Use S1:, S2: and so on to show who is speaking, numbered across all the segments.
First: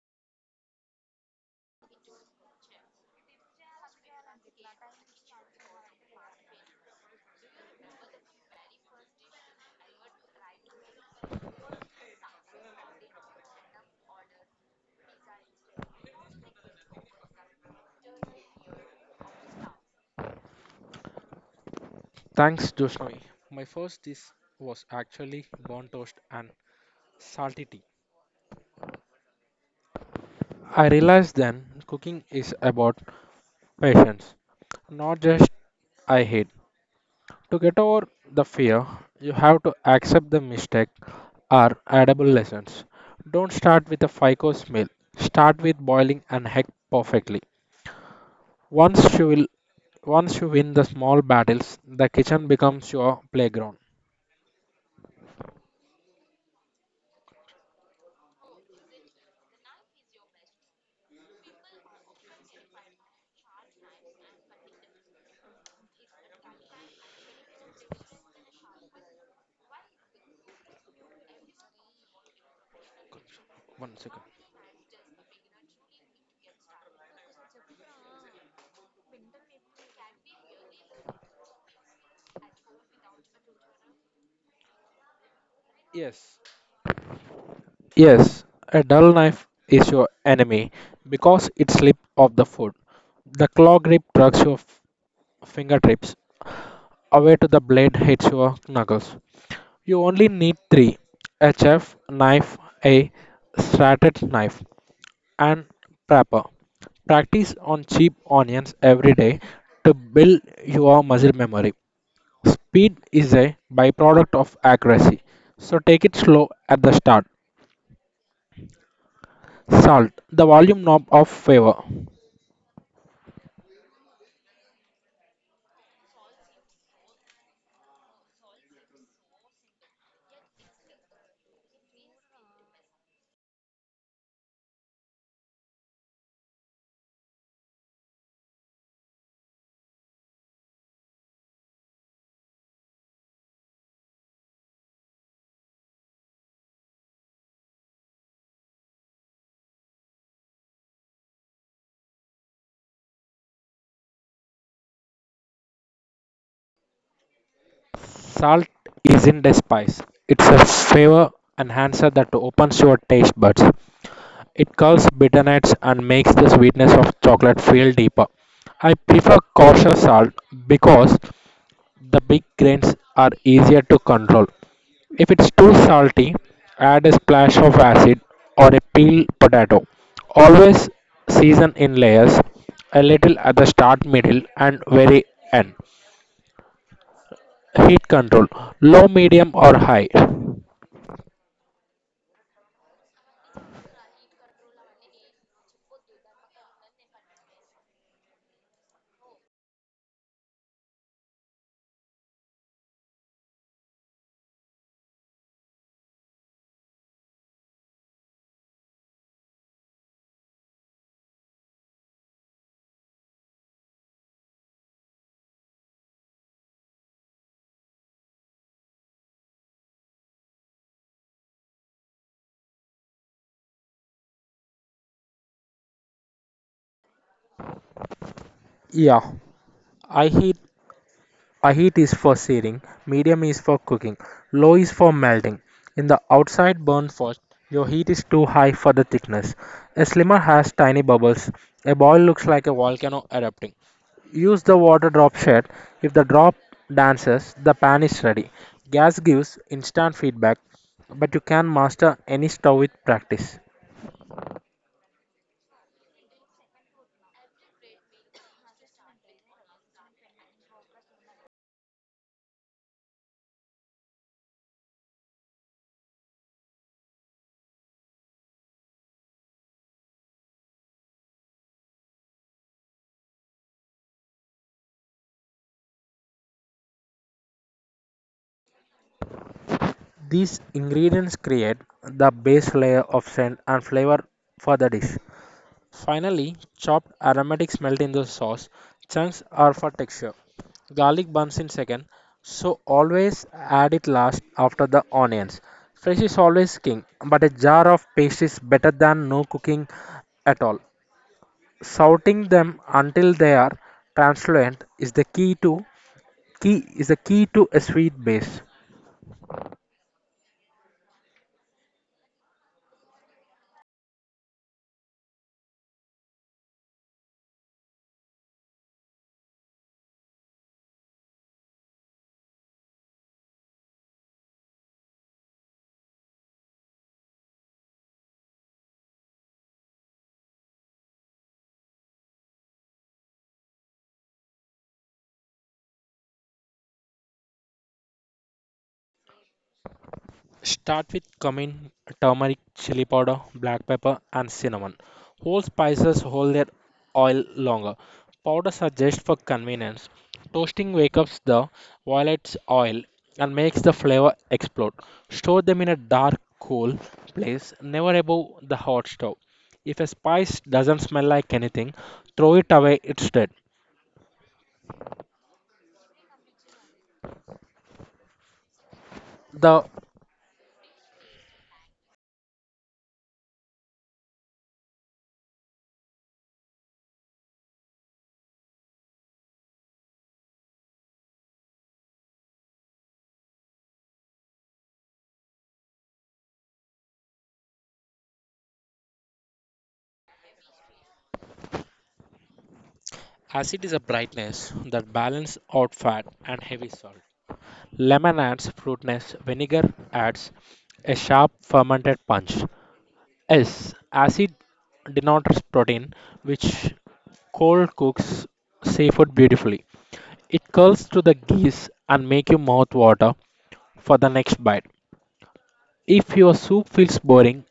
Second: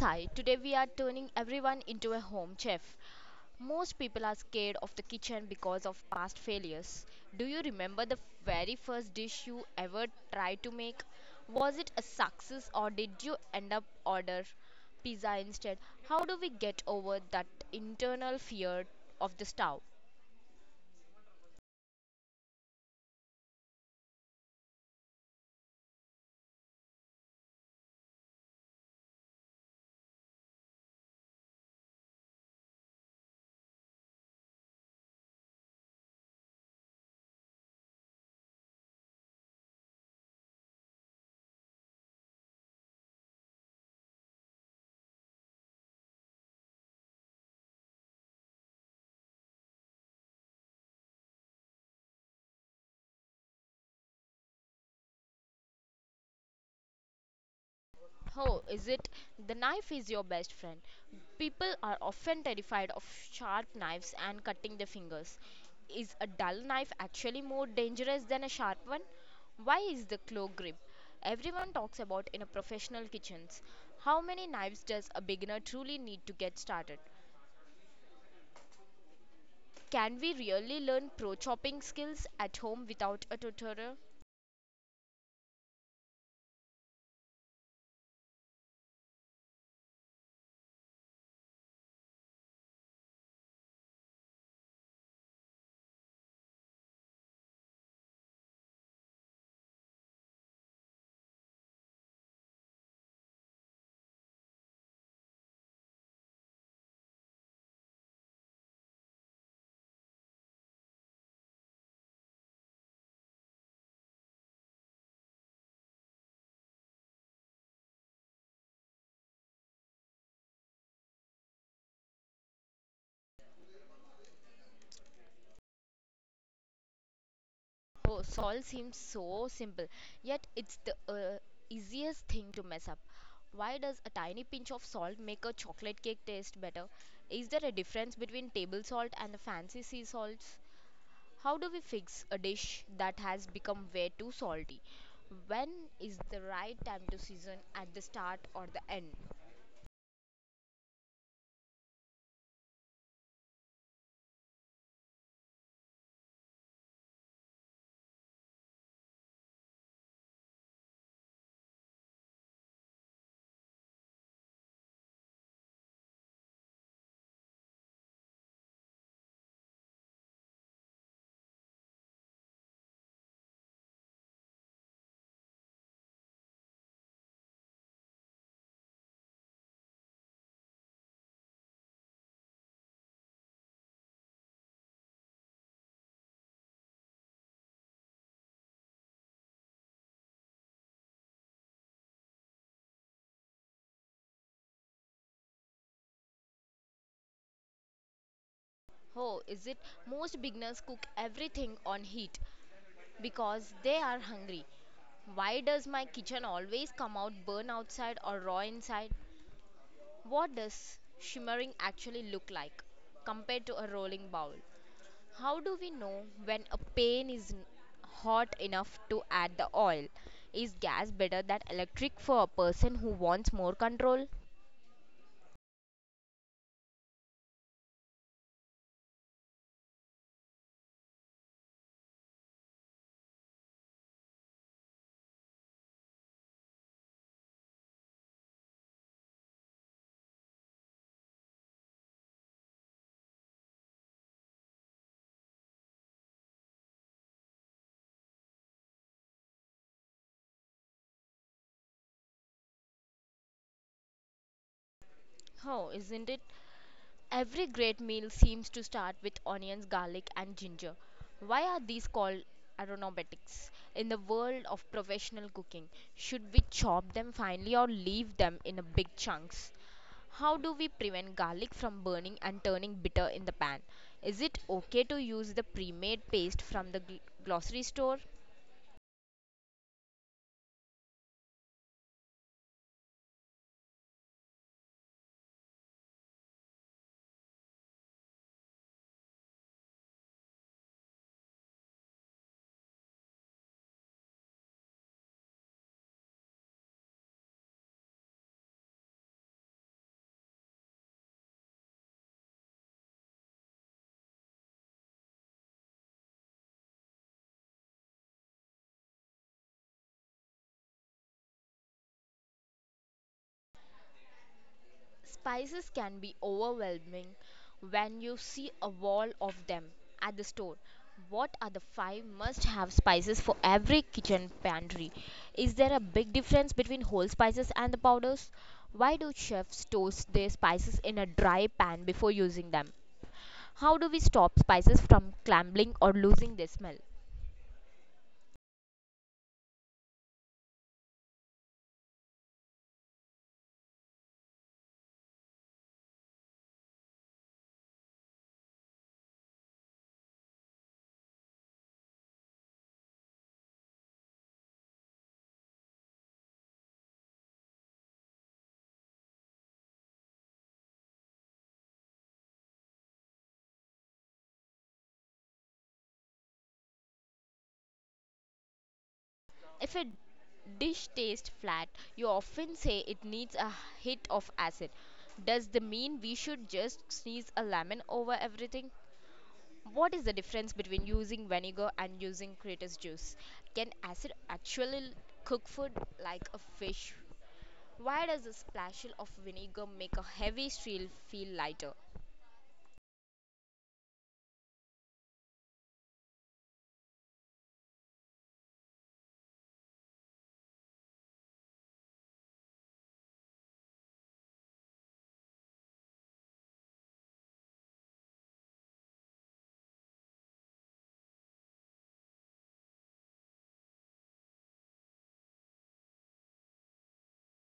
S1: Sai. Today we are turning everyone into a home chef. Most people are scared of the kitchen because of past failures. Do you remember the very first dish you ever tried to make? Was it a success or did you end up order pizza instead? How do we get over that internal fear of the stove?
S2: Thanks, Joshnoi. My first dish was actually burnt toast and salty tea. I realized then cooking is about patience, not just I hate. To get over the fear, you have to accept the mistake are addable lessons. Don't start with a FICO's meal. Start with boiling an egg perfectly. Once you will Once you win the small battles, the kitchen becomes your playground.
S1: Oh, is it? The knife is your best friend. People are often terrified of sharp knives and cutting their fingers. Is a dull knife actually more dangerous than a sharp one? Why is the claw grip everyone talks about in a professional kitchens?
S2: One
S1: How
S2: second.
S1: many knives does a beginner truly need to get started? Can we really learn pro chopping skills at home without a tutorial?
S2: Yes. Yes, a dull knife is your enemy because it slips off the food. The claw grip drags your fingertips away to the blade hits your knuckles. You only need three a chef knife, a serrated knife, and prepper. Practice on cheap onions every day to build your muscle memory. Speed is a byproduct of accuracy, so take it slow at the start. Salt the volume knob of favor.
S1: Oh, solve seems so simple, yet it's the easiest thing to mess up. Why does a tiny pinch of salt make a chocolate cake taste better? Is there a difference between table salt and the fancy sea salts? How do we fix a dish that has become way too salty? When is the right time to season at the start or the end?
S2: Salt isn't a spice, it's a flavor enhancer that opens your taste buds. It curls bitterness and makes the sweetness of chocolate feel deeper. I prefer kosher salt because the big grains are easier to control. If it's too salty, add a splash of acid or a peeled potato. Always season in layers, a little at the start, middle, and very end. Heat control low, medium, or high.
S1: Oh, is it most beginners cook everything on heat because they are hungry. Why does my kitchen always come out burn outside or raw inside? What does shimmering actually look like compared to a rolling bowl? How do we know when a pan is hot enough to add the oil? Is gas better than electric for a person who wants more control?
S2: Yeah, I heat I heat is for searing, medium is for cooking, low is for melting. In the outside burn first, your heat is too high for the thickness. A slimmer has tiny bubbles. A boil looks like a volcano erupting. Use the water drop shed. If the drop dances, the pan is ready. Gas gives instant feedback, but you can master any stove with practice.
S1: Oh, isn't it? Every great meal seems to start with onions, garlic, and ginger. Why are these called aromatics in the world of professional cooking? Should we chop them finely or leave them in a big chunks? How do we prevent garlic from burning and turning bitter in the pan? Is it okay to use the pre-made paste from the grocery store?
S2: These ingredients create the base layer of scent and flavor for the dish. Finally, chopped aromatics melt in the sauce. Chunks are for texture. Garlic burns in second, so always add it last after the onions. Fresh is always king, but a jar of paste is better than no cooking at all. Sauting them until they are translucent is the key to key is the key to a sweet base.
S1: Spices can be overwhelming when you see a wall of them at the store. What are the five must have spices for every kitchen pantry? Is there a big difference between whole spices and the powders? Why do chefs toast their spices in a dry pan before using them? How do we stop spices from crumbling or losing their smell?
S2: Start with cumin, turmeric, chili powder, black pepper, and cinnamon. Whole spices hold their oil longer. Powders are just for convenience. Toasting wakes up the violet's oil and makes the flavor explode. Store them in a dark, cool place, never above the hot stove. If a spice doesn't smell like anything, throw it away, it's dead. The
S1: If a dish tastes flat, you often say it needs a hit of acid. Does the mean we should just sneeze a lemon over everything? What is the difference between using vinegar and using citrus juice? Can acid actually cook food like a fish? Why does a splash of vinegar make a heavy steel feel lighter?
S2: acid is a brightness that balances out fat and heavy salt. Lemon adds fruitness, vinegar adds a sharp fermented punch. S. Acid denotes protein, which cold cooks seafood beautifully. It curls to the geese and make you mouth water for the next bite. If your soup feels boring,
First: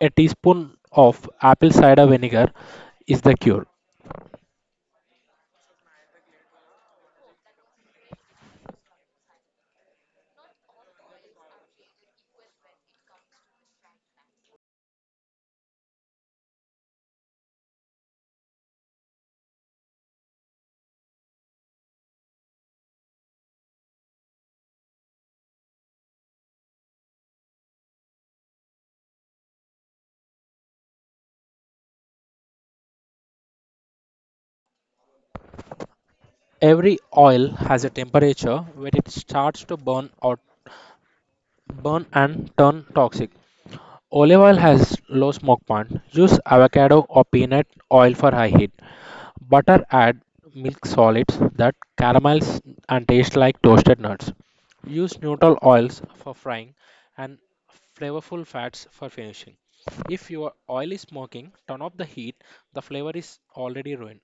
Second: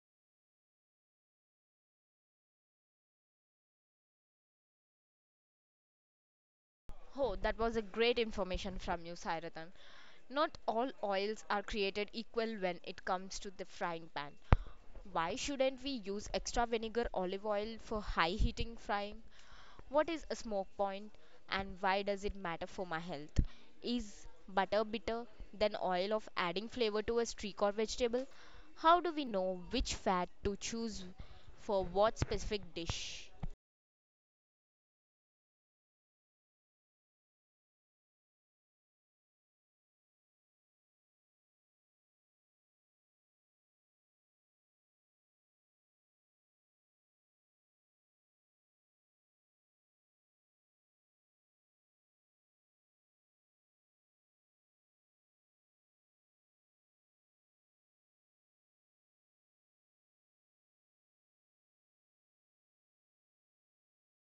S2: a teaspoon of apple cider vinegar is the cure.
S1: Oh, that was a great information from you, Sairatan. Not all oils are created equal when it comes to the frying pan. Why shouldn't we use extra vinegar olive oil for high heating frying? What is a smoke point and why does it matter for my health? Is butter bitter than oil of adding flavor to a streak or vegetable? How do we know which fat to choose for what specific dish?
S2: Every oil has a temperature where it starts to burn and turn toxic. Olive oil has low smoke point. Use avocado or peanut oil for high heat. Butter add milk solids that caramelize and taste like toasted nuts. Use neutral oils for frying and flavorful fats for finishing. If your oil is smoking, turn off the heat. The flavor is already ruined.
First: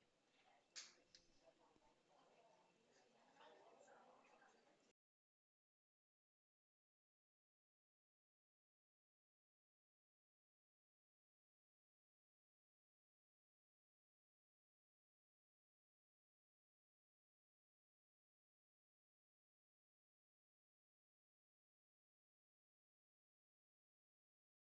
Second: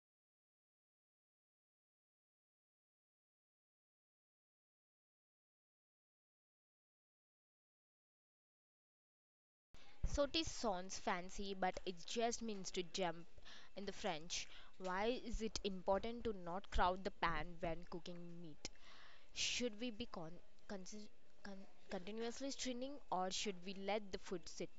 S1: So it sounds fancy, but it just means to jump in the French. Why is it important to not crowd the pan when cooking meat? Should we be consi- continuously stringing or should we let the food sit?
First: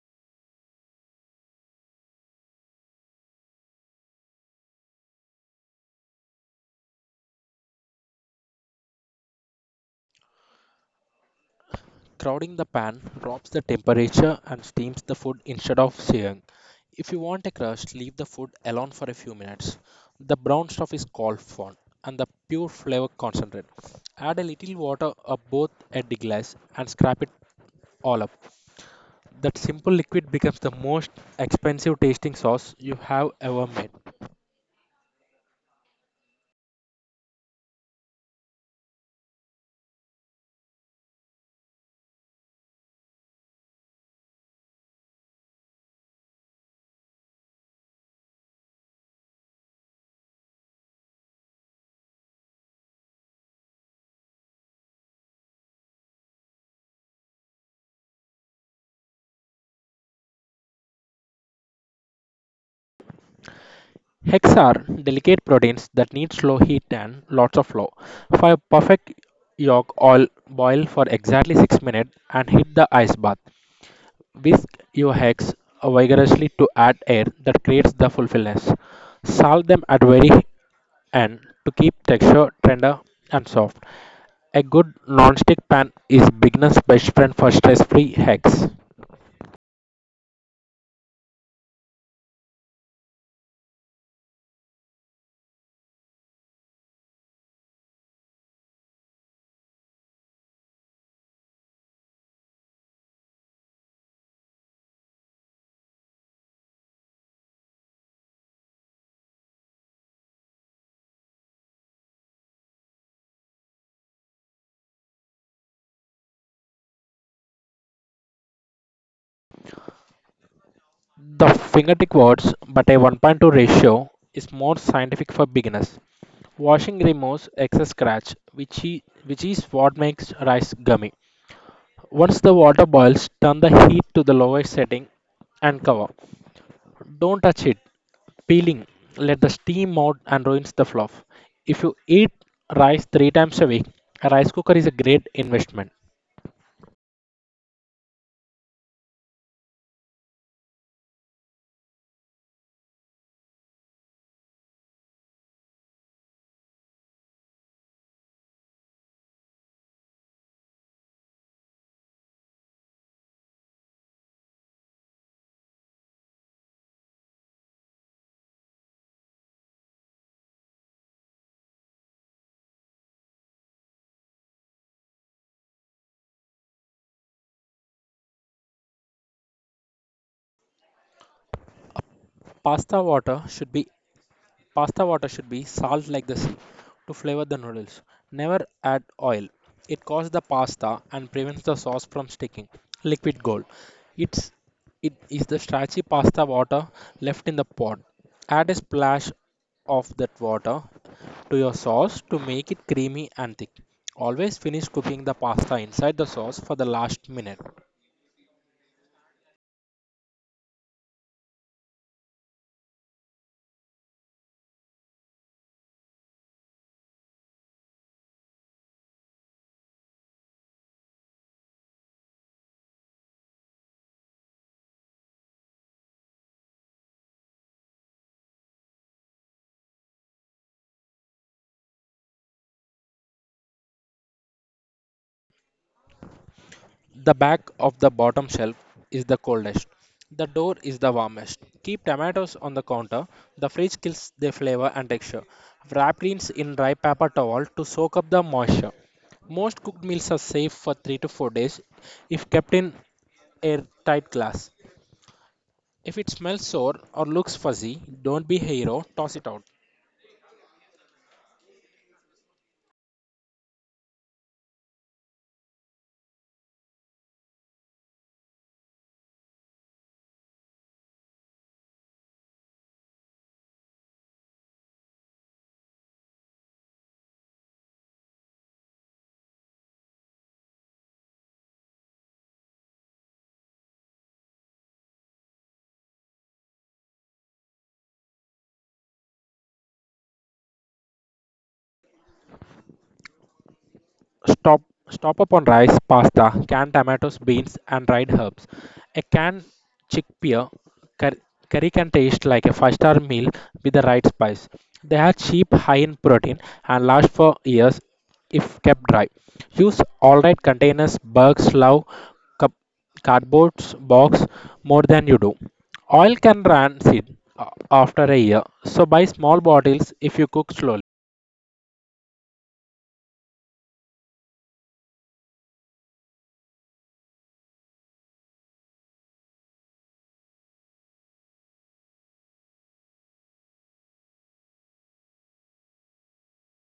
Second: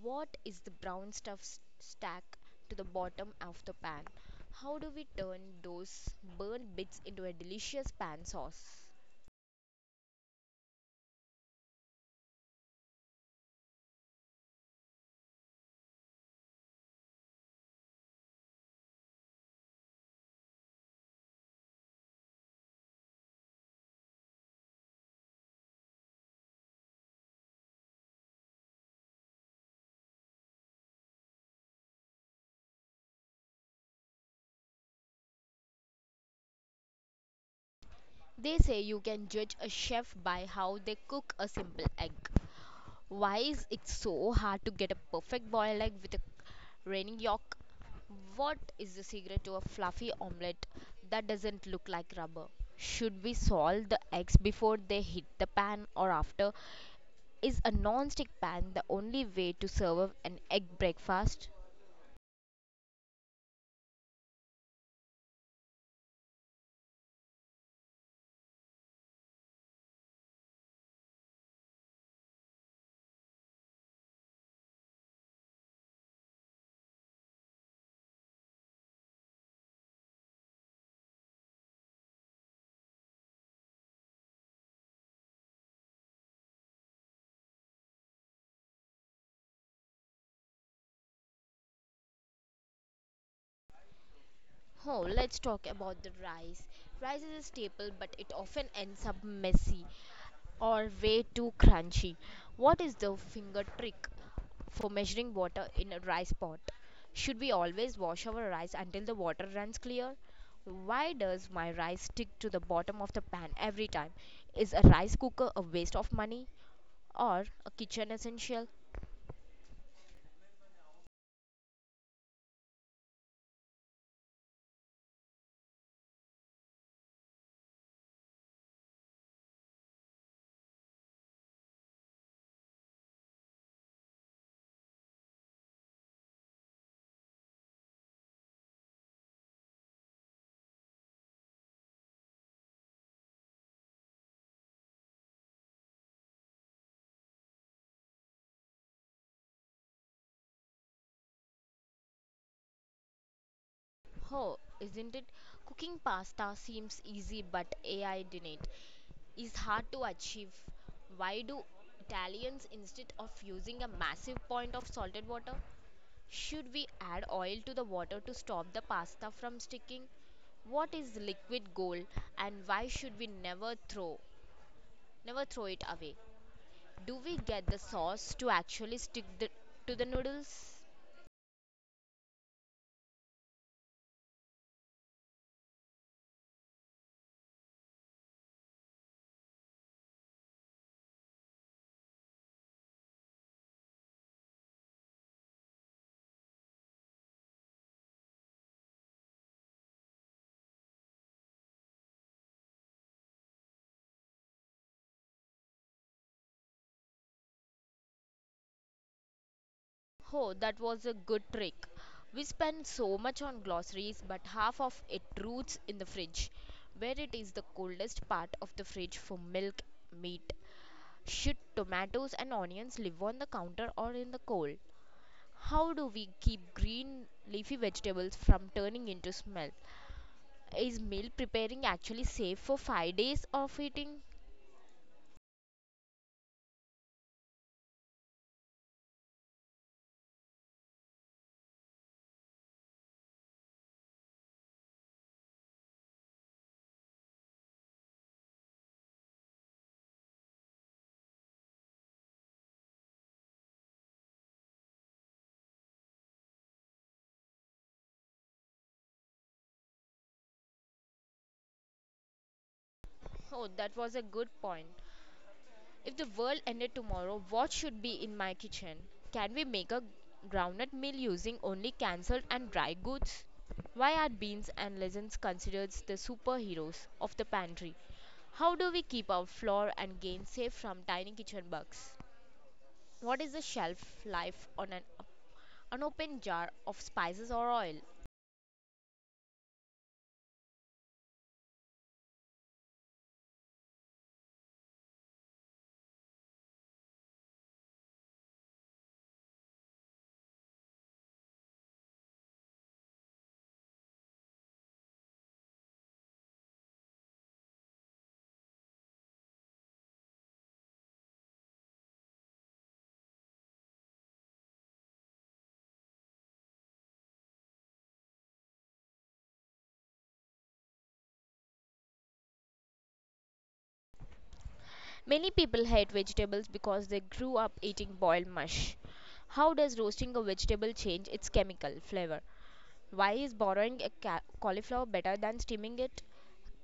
S1: What is the brown stuff stack to the bottom of the pan? How do we turn those burnt bits into a delicious pan sauce?
S2: Crowding the pan drops the temperature and steams the food instead of searing. If you want a crust, leave the food alone for a few minutes. The brown stuff is called fond and the pure flavor concentrate. Add a little water or both a glass and scrape it all up. That simple liquid becomes the most expensive tasting sauce you have ever made.
S1: They say you can judge a chef by how they cook a simple egg. Why is it so hard to get a perfect boiled egg with a runny yolk? What is the secret to a fluffy omelette that doesn't look like rubber? Should we salt the eggs before they hit the pan or after? Is a non-stick pan the only way to serve an egg breakfast?
S2: Hex are delicate proteins that need slow heat and lots of flow. For a perfect yolk oil boil for exactly 6 minutes and heat the ice bath. Whisk your hex vigorously to add air that creates the fullness. Salt them at very end to keep texture tender and soft. A good non-stick pan is beginner's best friend for stress-free hex.
S1: Oh, let's talk about the rice. Rice is a staple, but it often ends up messy or way too crunchy. What is the finger trick for measuring water in a rice pot? Should we always wash our rice until the water runs clear? Why does my rice stick to the bottom of the pan every time? Is a rice cooker a waste of money or a kitchen essential?
S2: The fingertip words but a 1.2 ratio is more scientific for beginners. Washing removes excess starch, which is what makes rice gummy. Once the water boils, turn the heat to the lowest setting and cover. Don't touch it. Peeling, let the steam out and ruins the fluff. If you eat rice three times a week, a rice cooker is a great investment.
S1: Oh, isn't it? Cooking pasta seems easy, but AI did is hard to achieve. Why do Italians, instead of using a massive point of salted water, should we add oil to the water to stop the pasta from sticking? What is liquid gold and why should we never throw it away? Do we get the sauce to actually stick the, to the noodles?
S2: Pasta water should be Pasta water should be salt like the sea to flavor the noodles. Never add oil. It coats the pasta and prevents the sauce from sticking. Liquid gold. It's it is the starchy pasta water left in the pot. Add a splash of that water to your sauce to make it creamy and thick. Always finish cooking the pasta inside the sauce for the last minute.
S1: Oh, that was a good trick. We spend so much on glossaries, but half of it roots in the fridge, where it is the coldest part of the fridge for milk, meat. Should tomatoes and onions live on the counter or in the cold? How do we keep green leafy vegetables from turning into smell? Is meal preparing actually safe for 5 days of eating?
S2: The back of the bottom shelf is the coldest. The door is the warmest. Keep tomatoes on the counter. The fridge kills their flavor and texture. Wrap greens in dry paper towel to soak up the moisture. Most cooked meals are safe for 3 to 4 days if kept in airtight glass. If it smells sour or looks fuzzy, don't be a hero, toss it out.
S1: Oh, that was a good point. If the world ended tomorrow, what should be in my kitchen? Can we make a groundnut meal using only cancelled and dry goods? Why are beans and lentils considered the superheroes of the pantry? How do we keep our flour and grain safe from tiny kitchen bugs? What is the shelf life on an unopened jar of spices or oil?
S2: Stop, stop up on rice, pasta, canned tomatoes, beans, and dried herbs. A canned chickpea cur- curry can taste like a five-star meal with the right spice. They are cheap, high in protein, and last for years if kept dry. Use alright containers, bags, love, cup, cardboard box more than you do. Oil can rancid after a year, so buy small bottles if you cook slowly.
S1: Many people hate vegetables because they grew up eating boiled mush. How does roasting a vegetable change its chemical flavor? Why is boiling a cauliflower better than steaming it?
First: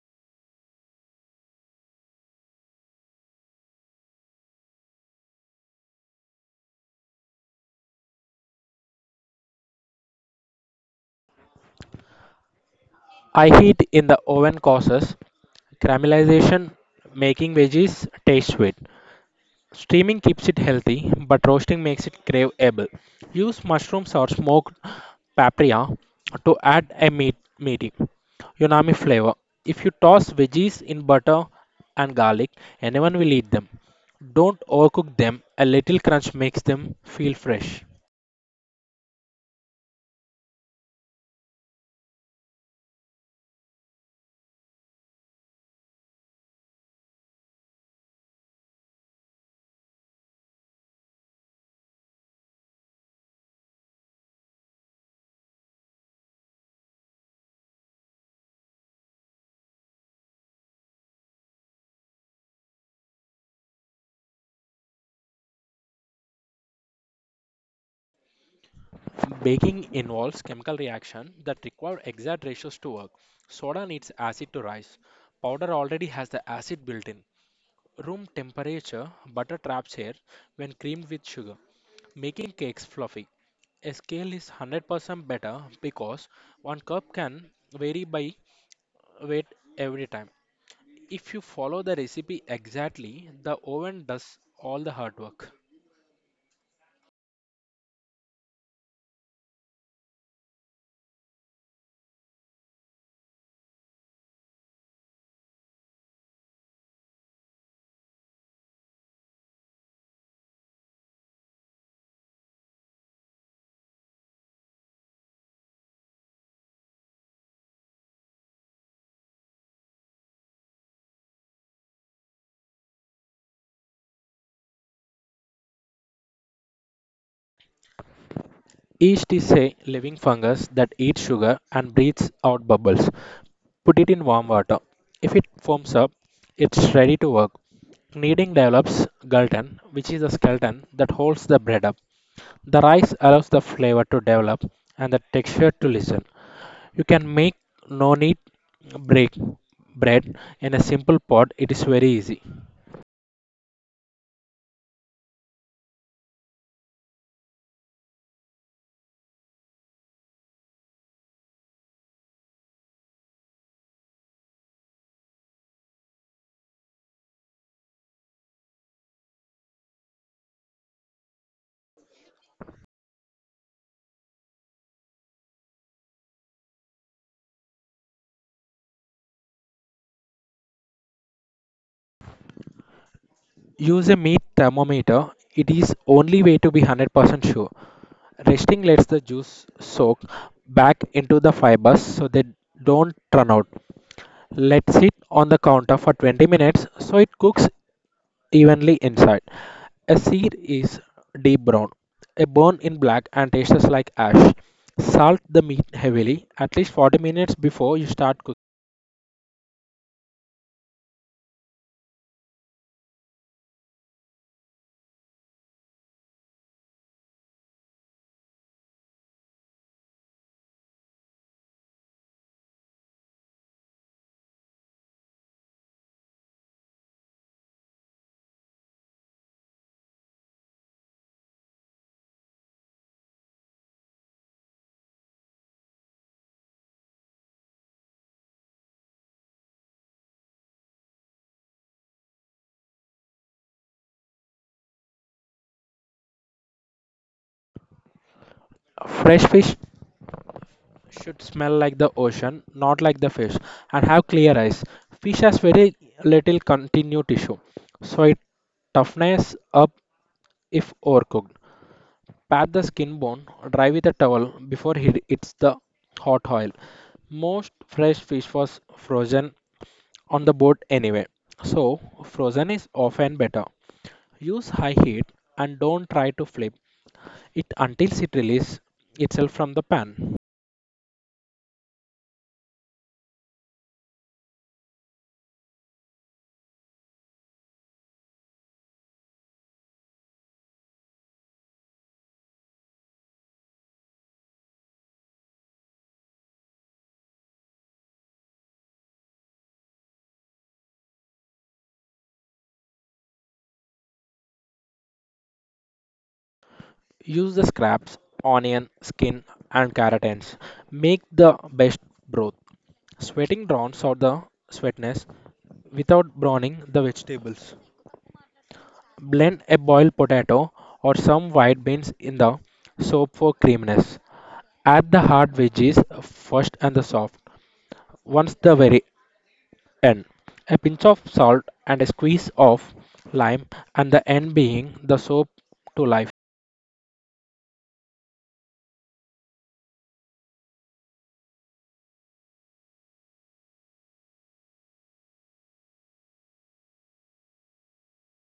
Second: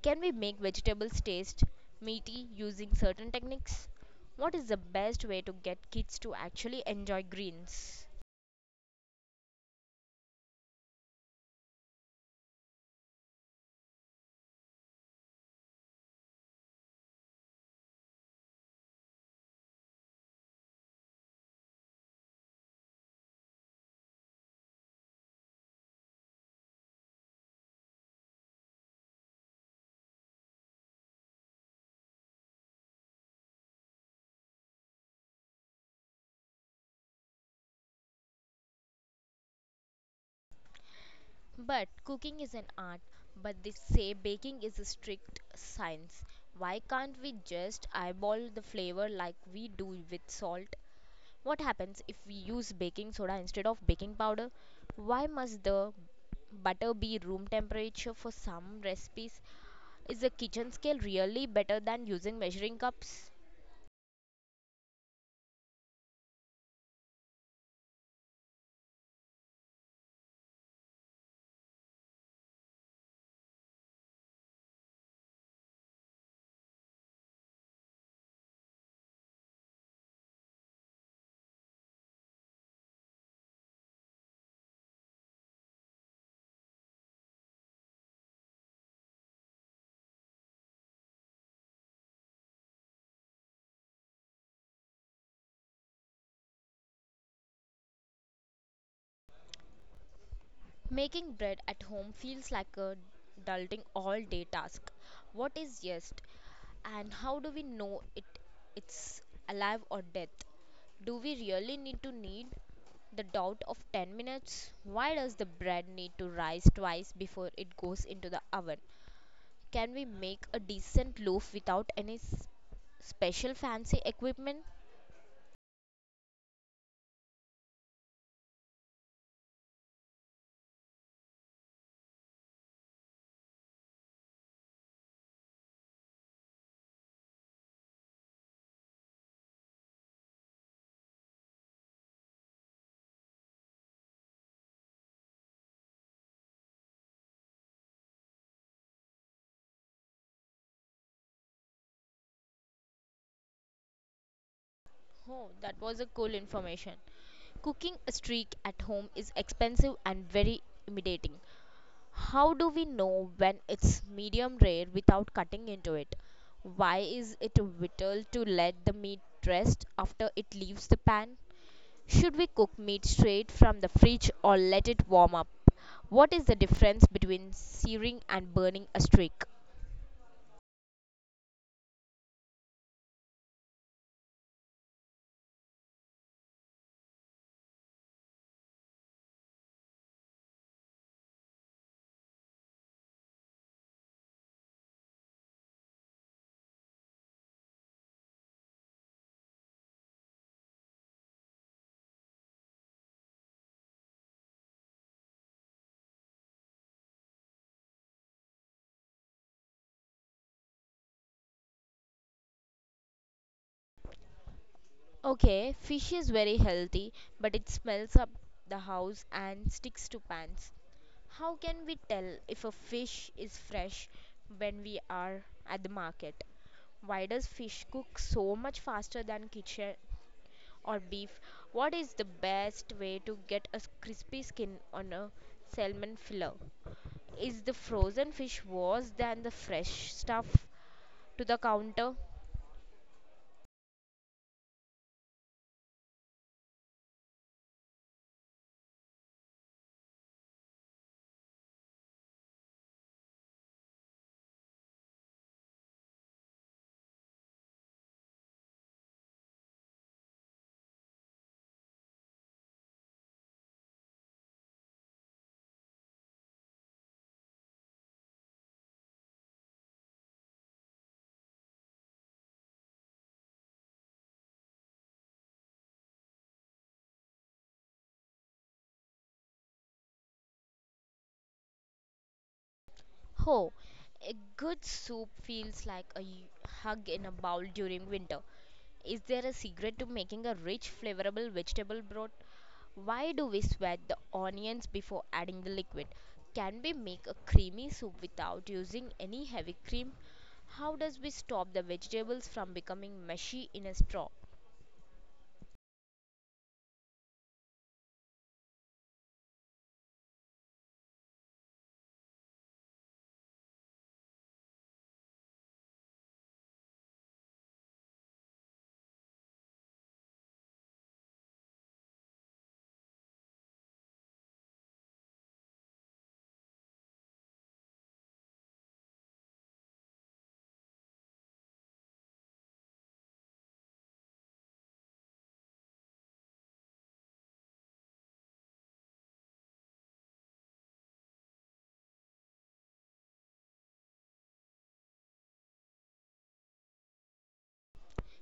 S1: Can we make vegetables taste meaty using certain techniques? What is the best way to get kids to actually enjoy greens?
S2: I heat in the oven causes caramelization making veggies taste sweet. Steaming keeps it healthy, but roasting makes it craveable. Use mushrooms or smoked paprika to add a meaty Yunami flavor. If you toss veggies in butter and garlic, anyone will eat them. Don't overcook them. A little crunch makes them feel fresh.
S1: But cooking is an art, but they say baking is a strict science. Why can't we just eyeball the flavor like we do with salt? What happens if we use baking soda instead of baking powder? Why must the butter be room temperature for some recipes? Is a kitchen scale really better than using measuring cups?
S2: Baking involves chemical reaction that require exact ratios to work. Soda needs acid to rise. Powder already has the acid built in. Room temperature butter traps air when creamed with sugar, making cakes fluffy. A scale is 100% better because one cup can vary by weight every time. If you follow the recipe exactly, the oven does all the hard work.
S1: Making bread at home feels like a daunting all day task. What is yeast and how do we know it's alive or death? Do we really need the doubt of 10 minutes? Why does the bread need to rise twice before it goes into the oven? Can we make a decent loaf without any special fancy equipment?
S2: Yeast is a living fungus that eats sugar and breathes out bubbles. Put it in warm water. If it foams up, it's ready to work. Kneading develops gluten, which is the skeleton that holds the bread up. The rice allows the flavor to develop and the texture to listen. You can make no need break bread in a simple pot. It is very easy.
S1: Oh, that was a cool information. Cooking a streak at home is expensive and very intimidating. How do we know when it's medium rare without cutting into it? Why is it vital to let the meat rest after it leaves the pan? Should we cook meat straight from the fridge or let it warm up? What is the difference between searing and burning a steak?
S2: Use a meat thermometer. It is only way to be 100% sure. Resting lets the juice soak back into the fibers so they don't run out. Let sit on the counter for 20 minutes so it cooks evenly inside. A seed is deep brown, a bone in black, and tastes like ash. Salt the meat heavily, at least 40 minutes before you start cooking.
S1: Okay, fish is very healthy, but it smells up the house and sticks to pans. How can we tell if a fish is fresh when we are at the market? Why does fish cook so much faster than kitchen or beef? What is the best way to get a crispy skin on a salmon fillet? Is the frozen fish worse than the fresh stuff to the counter?
S2: Fresh fish should smell like the ocean, not like the fish, and have clear eyes. Fish has very little continuous tissue, so it toughens up if overcooked. Pat the skin bone dry with a towel before it hits the hot oil. Most fresh fish was frozen on the boat anyway. So, frozen is often better. Use high heat and don't try to flip it until it releases itself from the pan.
S1: Oh, a good soup feels like a hug in a bowl during winter. Is there a secret to making a rich, flavorable vegetable broth? Why do we sweat the onions before adding the liquid? Can we make a creamy soup without using any heavy cream? How does we stop the vegetables from becoming mushy in a straw?
S2: Use the scraps, onion, skin, and carrot ends. Make the best broth. Sweating drowns out the sweetness without browning the vegetables. Blend a boiled potato or some white beans in the soap for creaminess. Add the hard veggies first and the soft. Once the very N. A pinch of salt and a squeeze of lime, and the N being the soap to life.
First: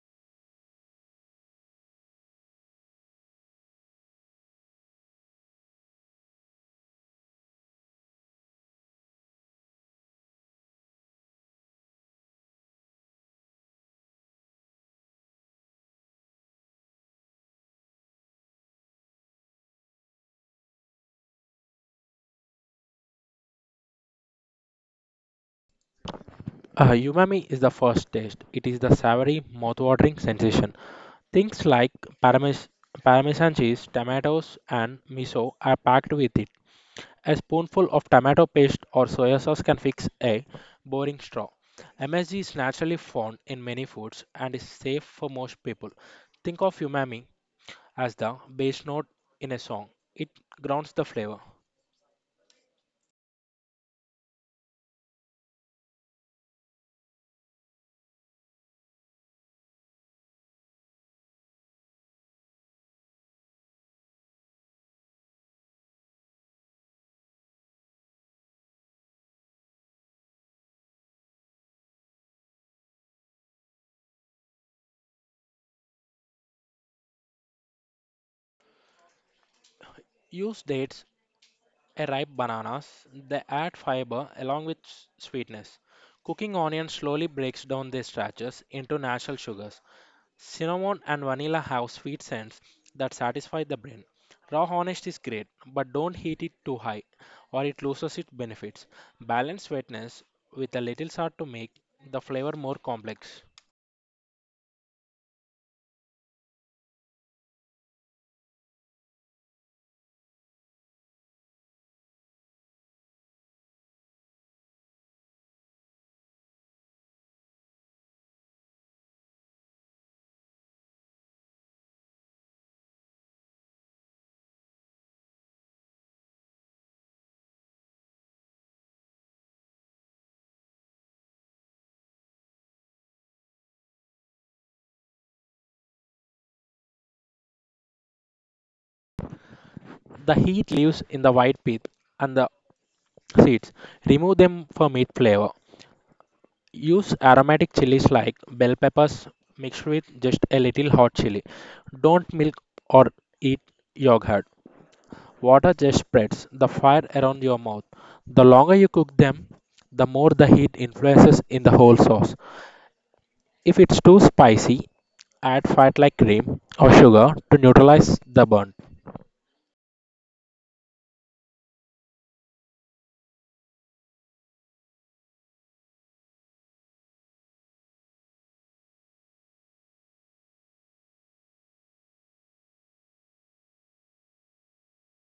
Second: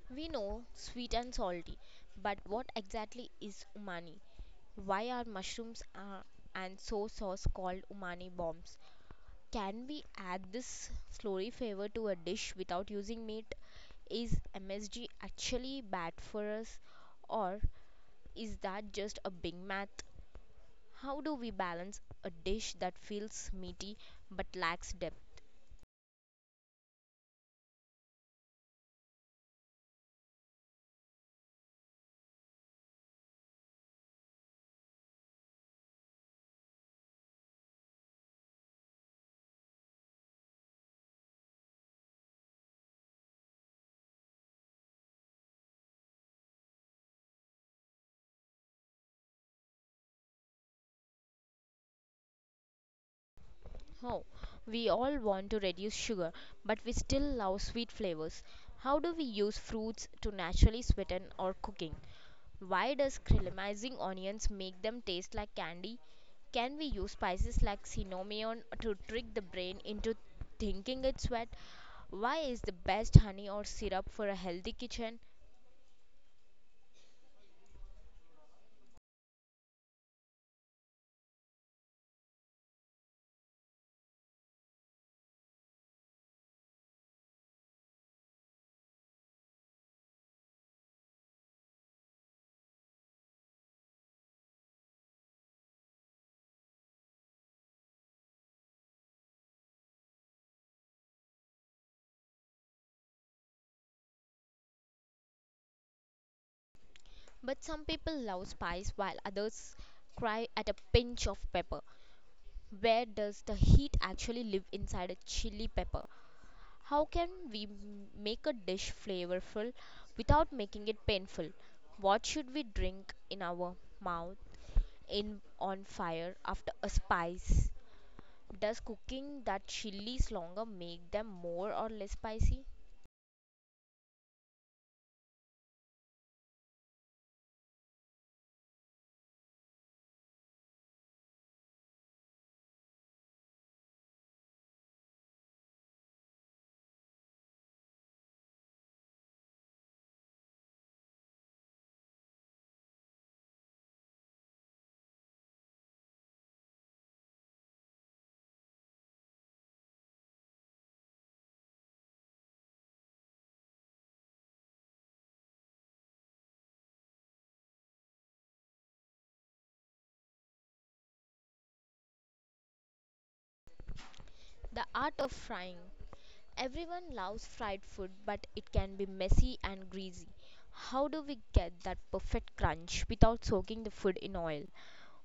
S1: We know sweet and salty, but what exactly is umami? Why are mushrooms and soy sauce called umami bombs? Can we add this slowly flavor to a dish without using meat? Is MSG actually bad for us or is that just a big math? How do we balance a dish that feels meaty but lacks depth?
S2: Umami is the first taste. It is the savory, mouth-watering sensation. Things like parmes- parmesan cheese, tomatoes, and miso are packed with it. A spoonful of tomato paste or soy sauce can fix a boring straw. MSG is naturally found in many foods and is safe for most people. Think of umami as the bass note in a song. It grounds the flavor.
S1: Oh, we all want to reduce sugar, but we still love sweet flavors. How do we use fruits to naturally sweeten our cooking? Why does caramelizing onions make them taste like candy? Can we use spices like cinnamon to trick the brain into thinking it's sweet? Why is the best honey or syrup for a healthy kitchen?
S2: Use dates, a ripe bananas. They add fiber along with sweetness. Cooking onion slowly breaks down their starches into natural sugars. Cinnamon and vanilla have sweet scents that satisfy the brain. Raw honey is great, but don't heat it too high or it loses its benefits. Balance sweetness with a little salt to make the flavor more complex.
S1: But some people love spice while others cry at a pinch of pepper. Where does the heat actually live inside a chili pepper? How can we make a dish flavorful without making it painful? What should we drink in our mouth in on fire after a spice? Does cooking that chilies longer make them more or less spicy?
S2: The heat lives in the white pith and the seeds. Remove them for meat flavor. Use aromatic chilies like bell peppers mixed with just a little hot chili. Don't milk or eat yogurt. Water just spreads the fire around your mouth. The longer you cook them, the more the heat influences in the whole sauce. If it's too spicy, add fat like cream or sugar to neutralize the burn.
S1: The art of frying. Everyone loves fried food, but it can be messy and greasy. How do we get that perfect crunch without soaking the food in oil?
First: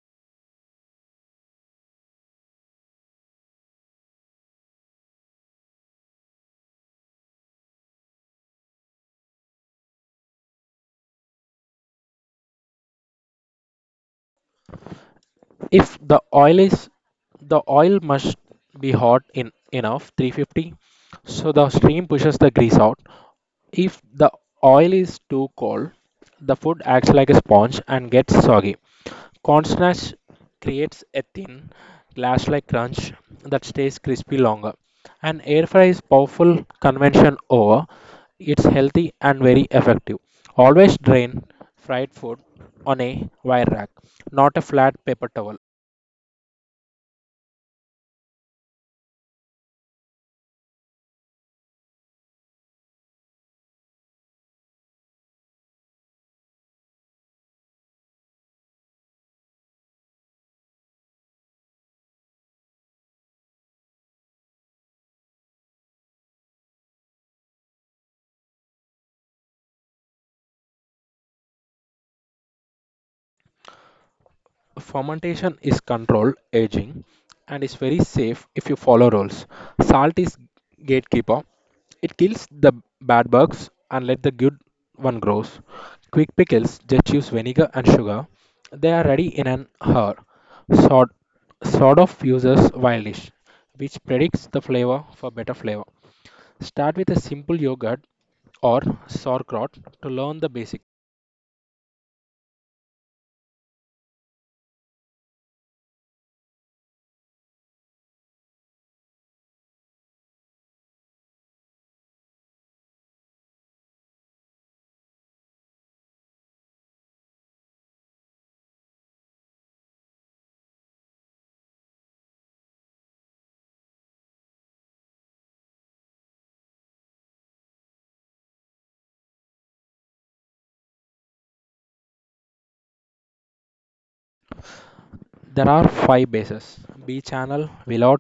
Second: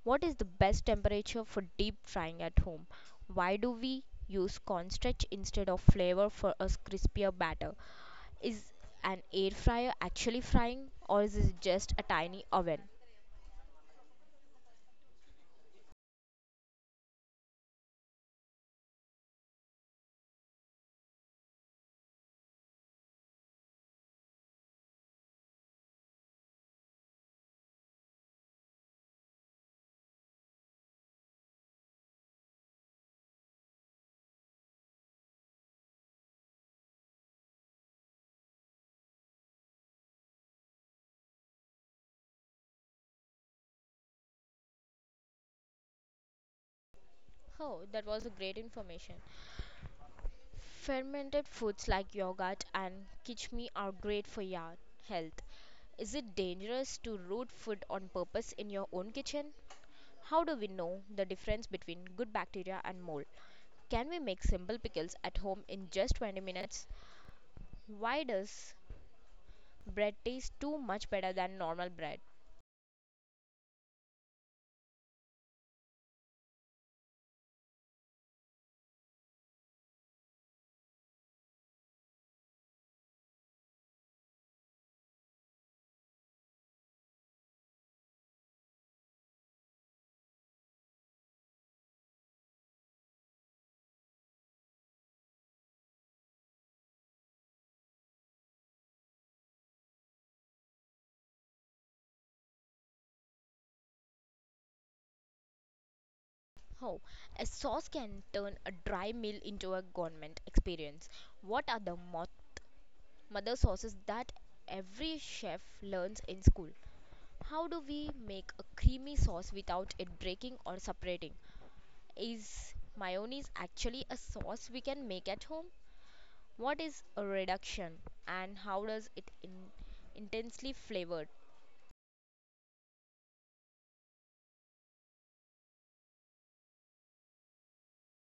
S1: What is the best temperature for deep frying at home? Why do we use cornstarch instead of flour for a crispier batter? Is an air fryer actually frying, or is it just a tiny oven?
S2: If the oil is The oil must be hot in enough 350 so the steam pushes the grease out. If the oil is too cold, the food acts like a sponge and gets soggy. Cornstarch creates a thin, glass like crunch that stays crispy longer. An air fry is powerful convention over. It's healthy and very effective. Always drain fried food on a wire rack, not a flat paper towel.
S1: Oh, that was a great information. Fermented foods like yogurt and kichmi are great for your health. Is it dangerous to root food on purpose in your own kitchen? How do we know the difference between good bacteria and mold? Can we make simple pickles at home in just 20 minutes? Why does bread taste too much better than normal bread?
S2: Fermentation is controlled aging and is very safe if you follow rules. Salt is gatekeeper. It kills the bad bugs and let the good one grows. Quick pickles just use vinegar and sugar. They are ready in an hour. Sort sort of uses wildish, which predicts the flavor for better flavor. Start with a simple yogurt or sauerkraut to learn the basic.
S1: Oh, a sauce can turn a dry meal into a gourmet experience. What are the mother sauces that every chef learns in school? How do we make a creamy sauce without it breaking or separating? Is mayonnaise actually a sauce we can make at home? What is a reduction and how does it intensely flavored?
S2: There are five bases: B channel, willout,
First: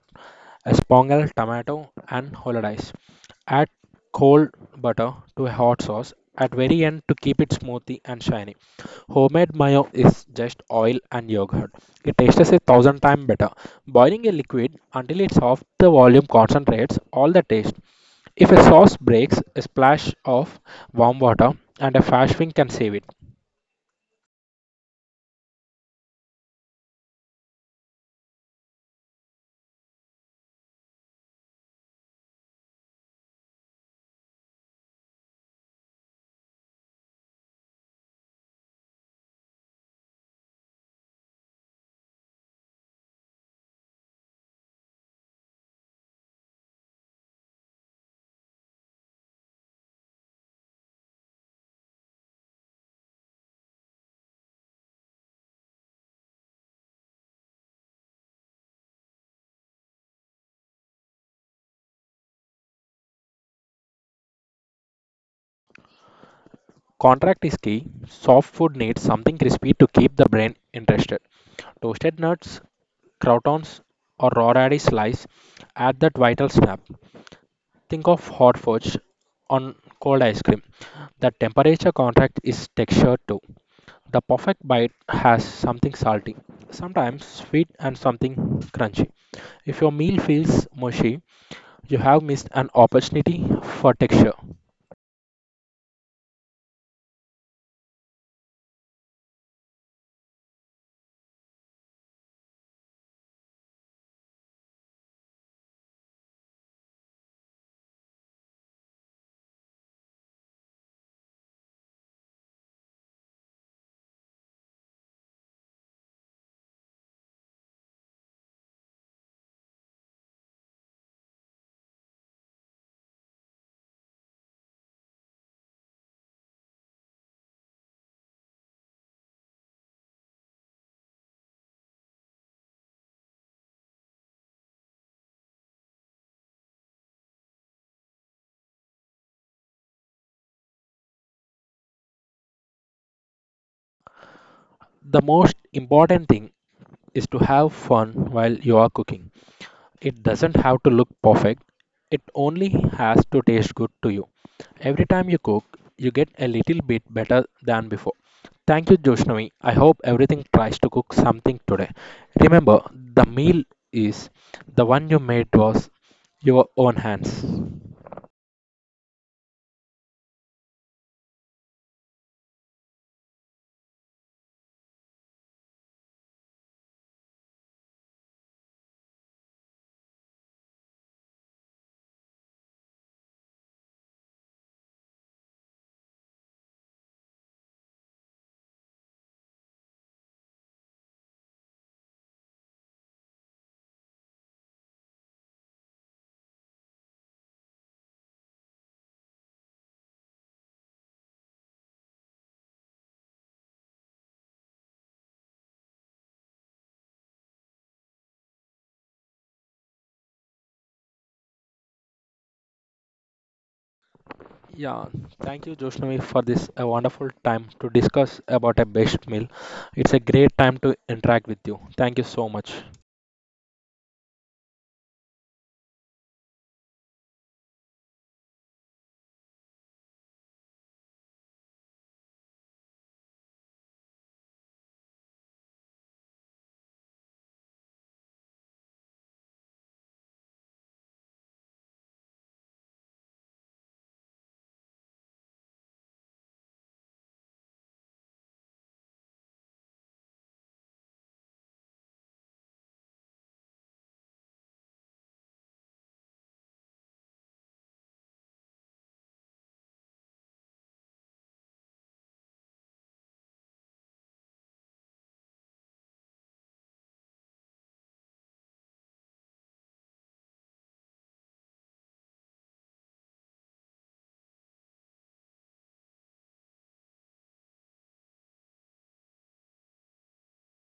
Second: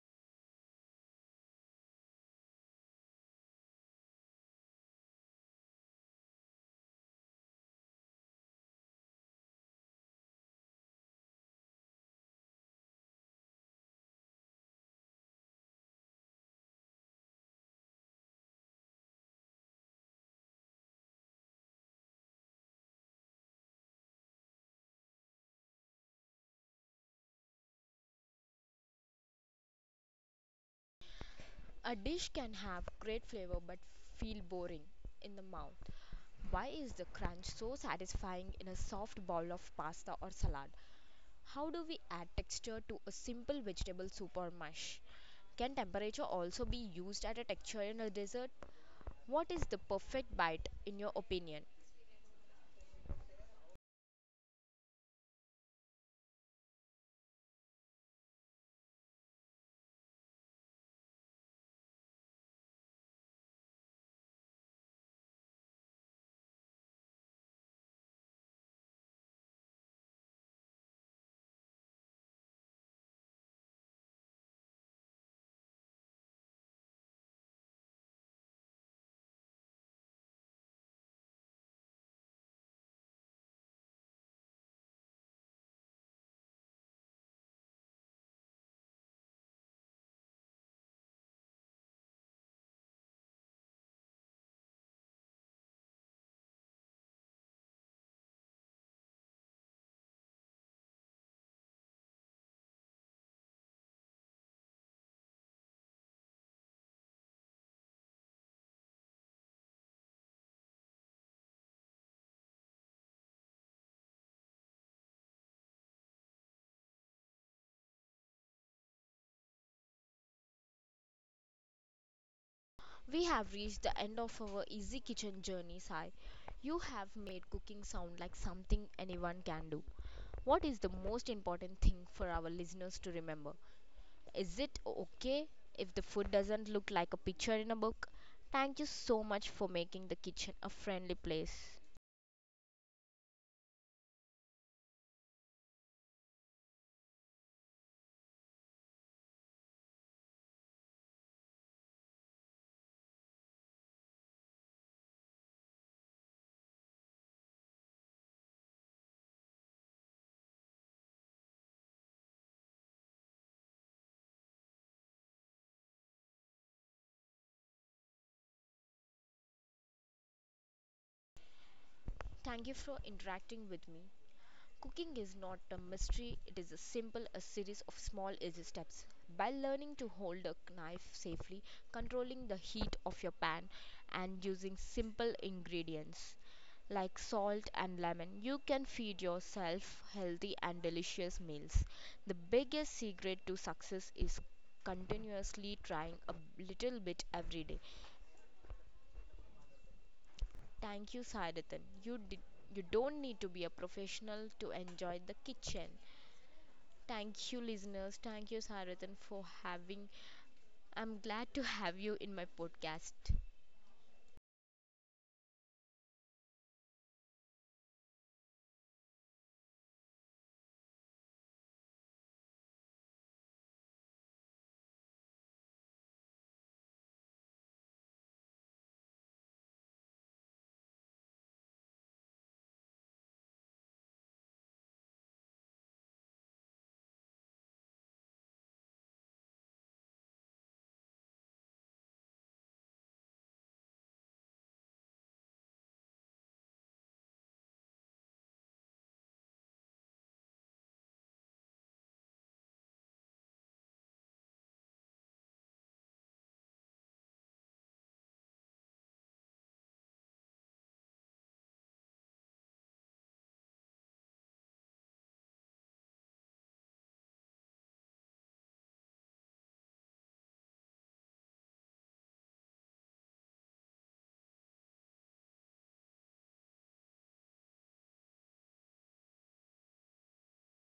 S2: espongal, tomato, and hollandaise. Add cold butter to a hot sauce at very end to keep it smoothy and shiny. Homemade mayo is just oil and yogurt. It tastes a thousand times better. Boiling a liquid until it's half the volume concentrates all the taste. If a sauce breaks, a splash of warm water and a fast wing can save it.
S1: A dish can have great flavor but feel boring in the mouth. Why is the crunch so satisfying in a soft bowl of pasta or salad? How do we add texture to a simple vegetable soup or mush? Can temperature also be used as a texture in a dessert? What is the perfect bite in your opinion?
S2: Contract is key. Soft food needs something crispy to keep the brain interested. Toasted nuts, croutons, or raw radish slice add that vital snap. Think of hot fudge on cold ice cream. The temperature contract is texture too. The perfect bite has something salty, sometimes sweet, and something crunchy. If your meal feels mushy, you have missed an opportunity for texture.
S1: We have reached the end of our easy kitchen journey, Sai. You have made cooking sound like something anyone can do. What is the most important thing for our listeners to remember? Is it okay if the food doesn't look like a picture in a book? Thank you so much for making the kitchen a friendly place.
S2: The most important thing is to have fun while you are cooking. It doesn't have to look perfect, it only has to taste good to you. Every time you cook, you get a little bit better than before. Thank you, Joshnavi. I hope everything tries to cook something today. Remember, the meal is the one you made was your own hands.
S1: Thank you for interacting with me. Cooking is not a mystery, it is a simple a series of small easy steps. By learning to hold a knife safely, controlling the heat of your pan, and using simple ingredients like salt and lemon, you can feed yourself healthy and delicious meals. The biggest secret to success is continuously trying a little bit every day. Thank you, Sadathan. You did, you don't need to be a professional to enjoy the kitchen. Thank you, listeners. Thank you, Sarathan, for having. I'm glad to have you in my podcast.
S2: Yeah, thank you, Joshnavi, for this a wonderful time to discuss about a best meal. It's a great time to interact with you. Thank you so much.